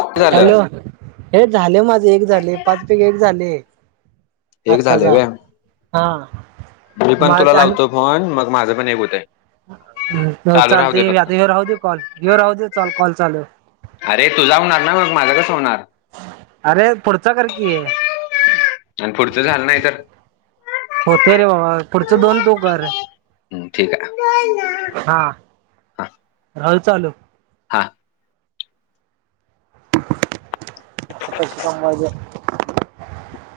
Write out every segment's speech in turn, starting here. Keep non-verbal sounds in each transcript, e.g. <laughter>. झालं हॅलो हे झाले माझे एक झाले पाच पैकी एक झाले. एक आता झालंय जा व्हय हा मी पण तुला लावतो फोन मग माझं पण एक होत आहे ह हो चालते आता येऊ राहू दे कॉल येऊ राहू दे चाल कॉल चालू माझ्या का स होणार अरे पुढचा करकीी आहे आणि पुढचं झालं नाही तर. होते रे बाबा पुढचं दोन तू कर हम ठीक आहे हा हा राह चालू हा अस कैसे कमवायज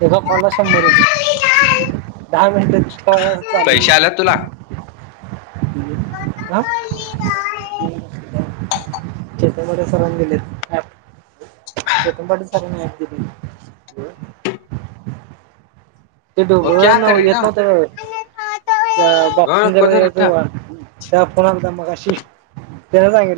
एका कॉलला शंभर रुपये दहा मिनटया चालू पैसे आल्यात तुला ह बर सर दिेले <unintelligible> जेपून पाट सर नाही ब ते वो क्या कर ढोबळ रही ना येत नव्हत हा बॉक्सिंग क किधर येत इटा ते्हा फोन आला मग अशी त्यांला सांग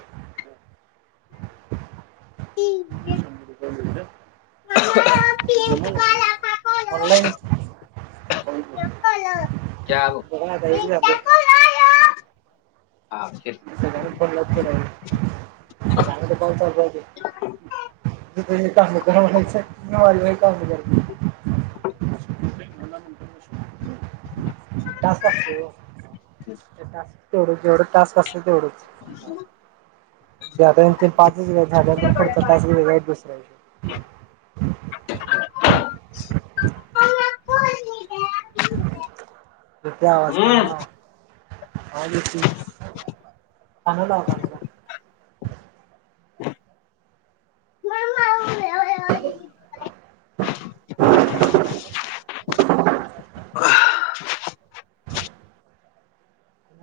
<unintelligible> <inaudible> <inaudible> <unintelligible> ऑनलाईन क्या अब हाँ फिर सगळ्यांना फोन लावत फिरायच आणि कॉल करायचा. ह अस तुला म्हणायचं ऑनलाईन काम करायचं. <unintelligible> टास्क असत ओ ते टास्क जेवढ असत तेवढचं पाच पुढचा झाल्यानंतर <unintelligible> येतोय आवाज कानाला हम्म लावा. ह कानाला लावा कानाला. म म <inaudible>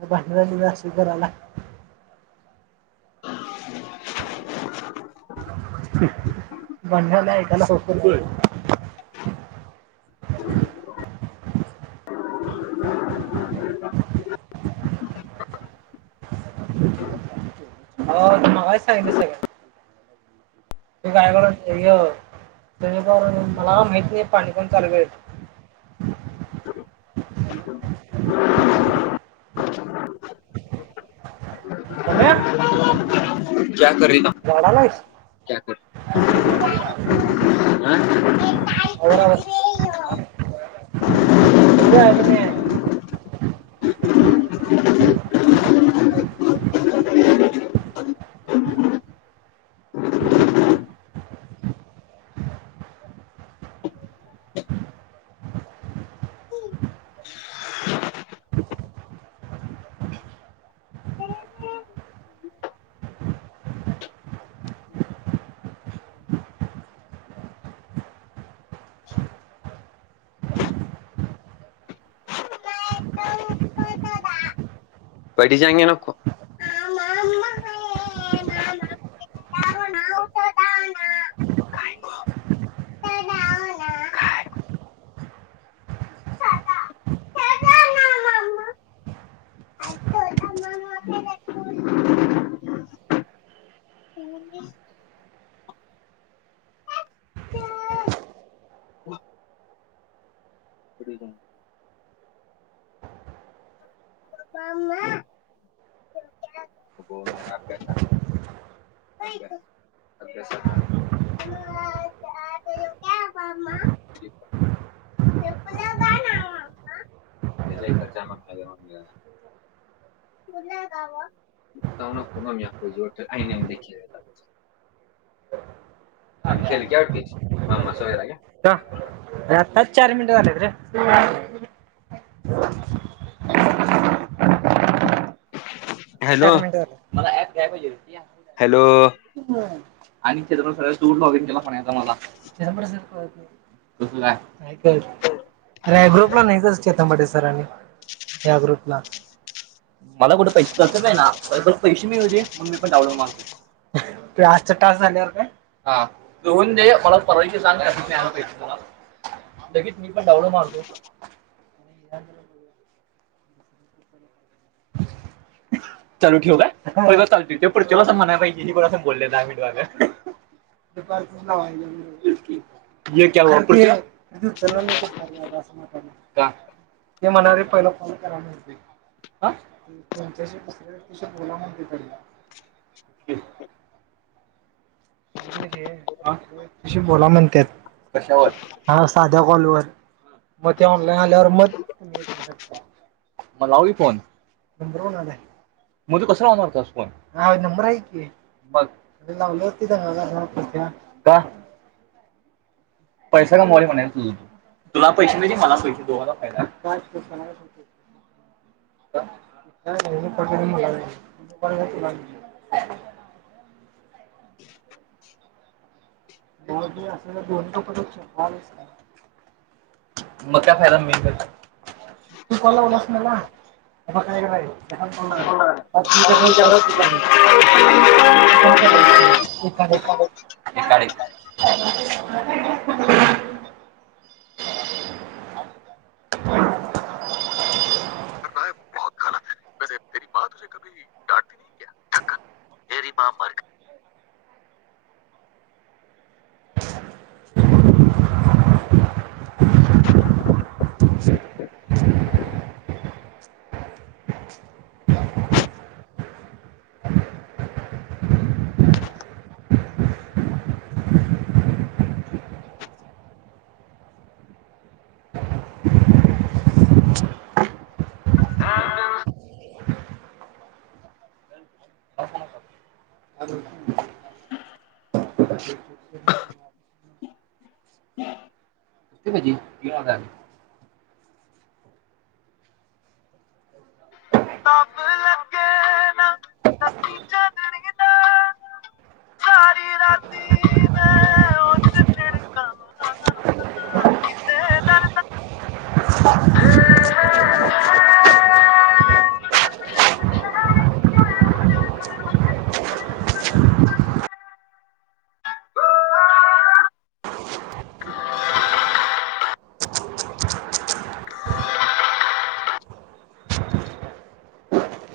भांडण झाली की अस कराय लागती या. <unintelligible> बंड नाईकला फोन करतोय. हो तू मगाशी सांगितलं सगळं मला काय माहिती नाही? पाणी पण चालू केलय. <unintelligible> <inaudible> सम्या च्या करीना झाडालायस च्या कर आई करती. ह आवर आवर. पार्टी चाहिए ना आपको ना का ना गो? पुढे <inaudible> जाऊन हो मेरा अभ्यास अभ्यास अभ्यासात या जोर सेआईने देखीए गा. आणि खेल कवटतीच मामा सगैरा क ह चार मिनट झालेत रे हॅलो चार मिनिट झा मला कायहिल हॅलो <unintelligible> आणि छ्रप्र स दूर लॉगिंग केला पणा यचा मला तस काय अे ग्रुपला नाहीच चेतानबाट सर याग्रूटला मला कड पहि तसं का ना पैसे मिळ होते मग मी पण डावड मारतो त आजचा तास झाल्यावर का हा दन दे मला परवाश सांग आला पै तला लगेच मी पण डावड मारतो चालू ठेव चालत ते प तुला असं म्हणायला पाहिजे प अस बोलले आ ते म्हणा पहि फ करा ह त्यांच्याशी दुसऱ्या व्यक्तीशी बोला म्हणते त्यांना हे तशी बोला म्हणते कशावर हा साध्या कॉलवर मग ते ऑनलाईन आल्यावर मग तुम्ही हे करू शकता म लावली फोन नंबरनला मध्ये कस लावणार फोन नंबर आहे की म लावल पैसा कामला म्हणा तु तुला पैसे नाही मला पैसे दोघला फायदा तु अस दोन मग काय फायदा मि तू कोला लास मला काय काय पाचमीिक प्रस्तता निची ए एका <unintelligible> <unintelligible> कर रहा है वो बहुत गलत है वैसे तेरी माँ तुझे कभी डांटती नहीं क्या धक्का मेरी माँ मर गई हम नते पाहिजे किन तब लगे ना लती चढ़नी ना सारी राती मैं <unintelligible> उस झिड़का कितने दर्द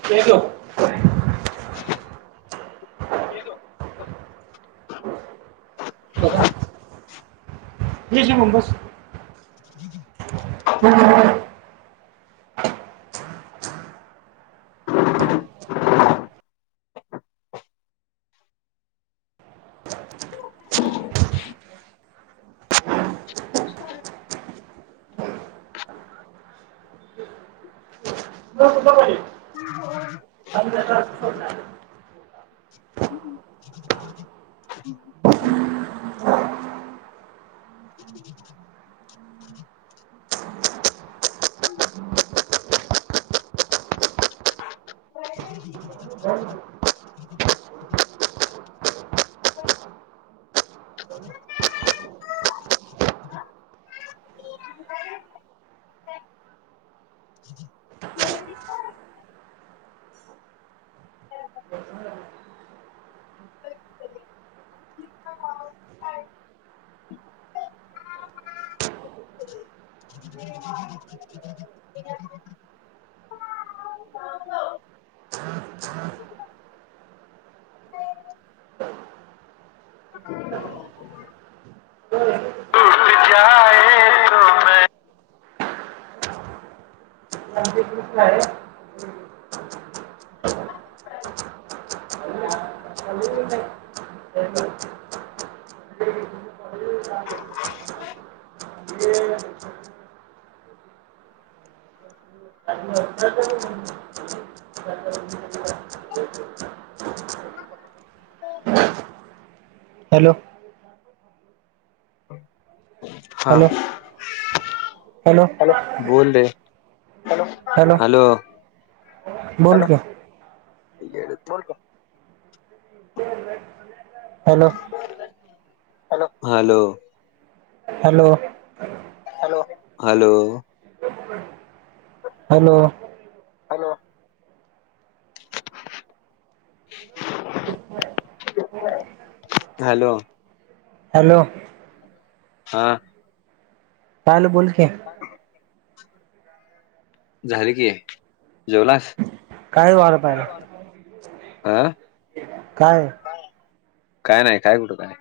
तेको जश मग बस ब ध पाहिजे <unintelligible> मेरे लिए चात चात <unintelligible> ह <unintelligible> हो नज क आहे हॅलो हा हॅलो हॅलो बोल दे हॅलो बोल क येड तर का hello hello hello hello hello hello hello hello hello हम चाल बोल की <inaudible> झाले की जेवलास? काय वार पाहिला हा काय काय नाही काय कुठं काय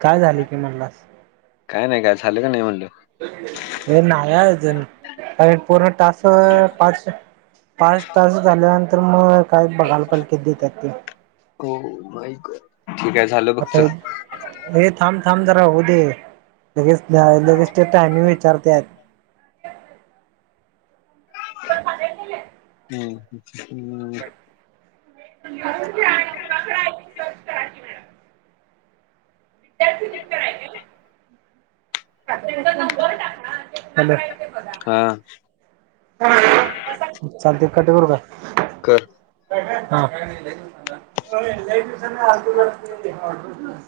काय झाले की म्हणलास काय नाही काय झालं का नाही म्हणलं हे नाही अजून कार पूर्ण टास्क स पाचशे पाच तास झाल्यानंतर मग काय बघालपालकेत देतात ते हो बाईक आता हे थांब थांब जरा होऊ दे लगेच लगेच ते टायमिंग विचारत्यात हम् हम् <inaudible> नंबर टाक हॅलो हा चालतय कट करु काय? कर काय काय, काय नाही लई दिवसाने आला, होय लई दिवसाने <inaudible>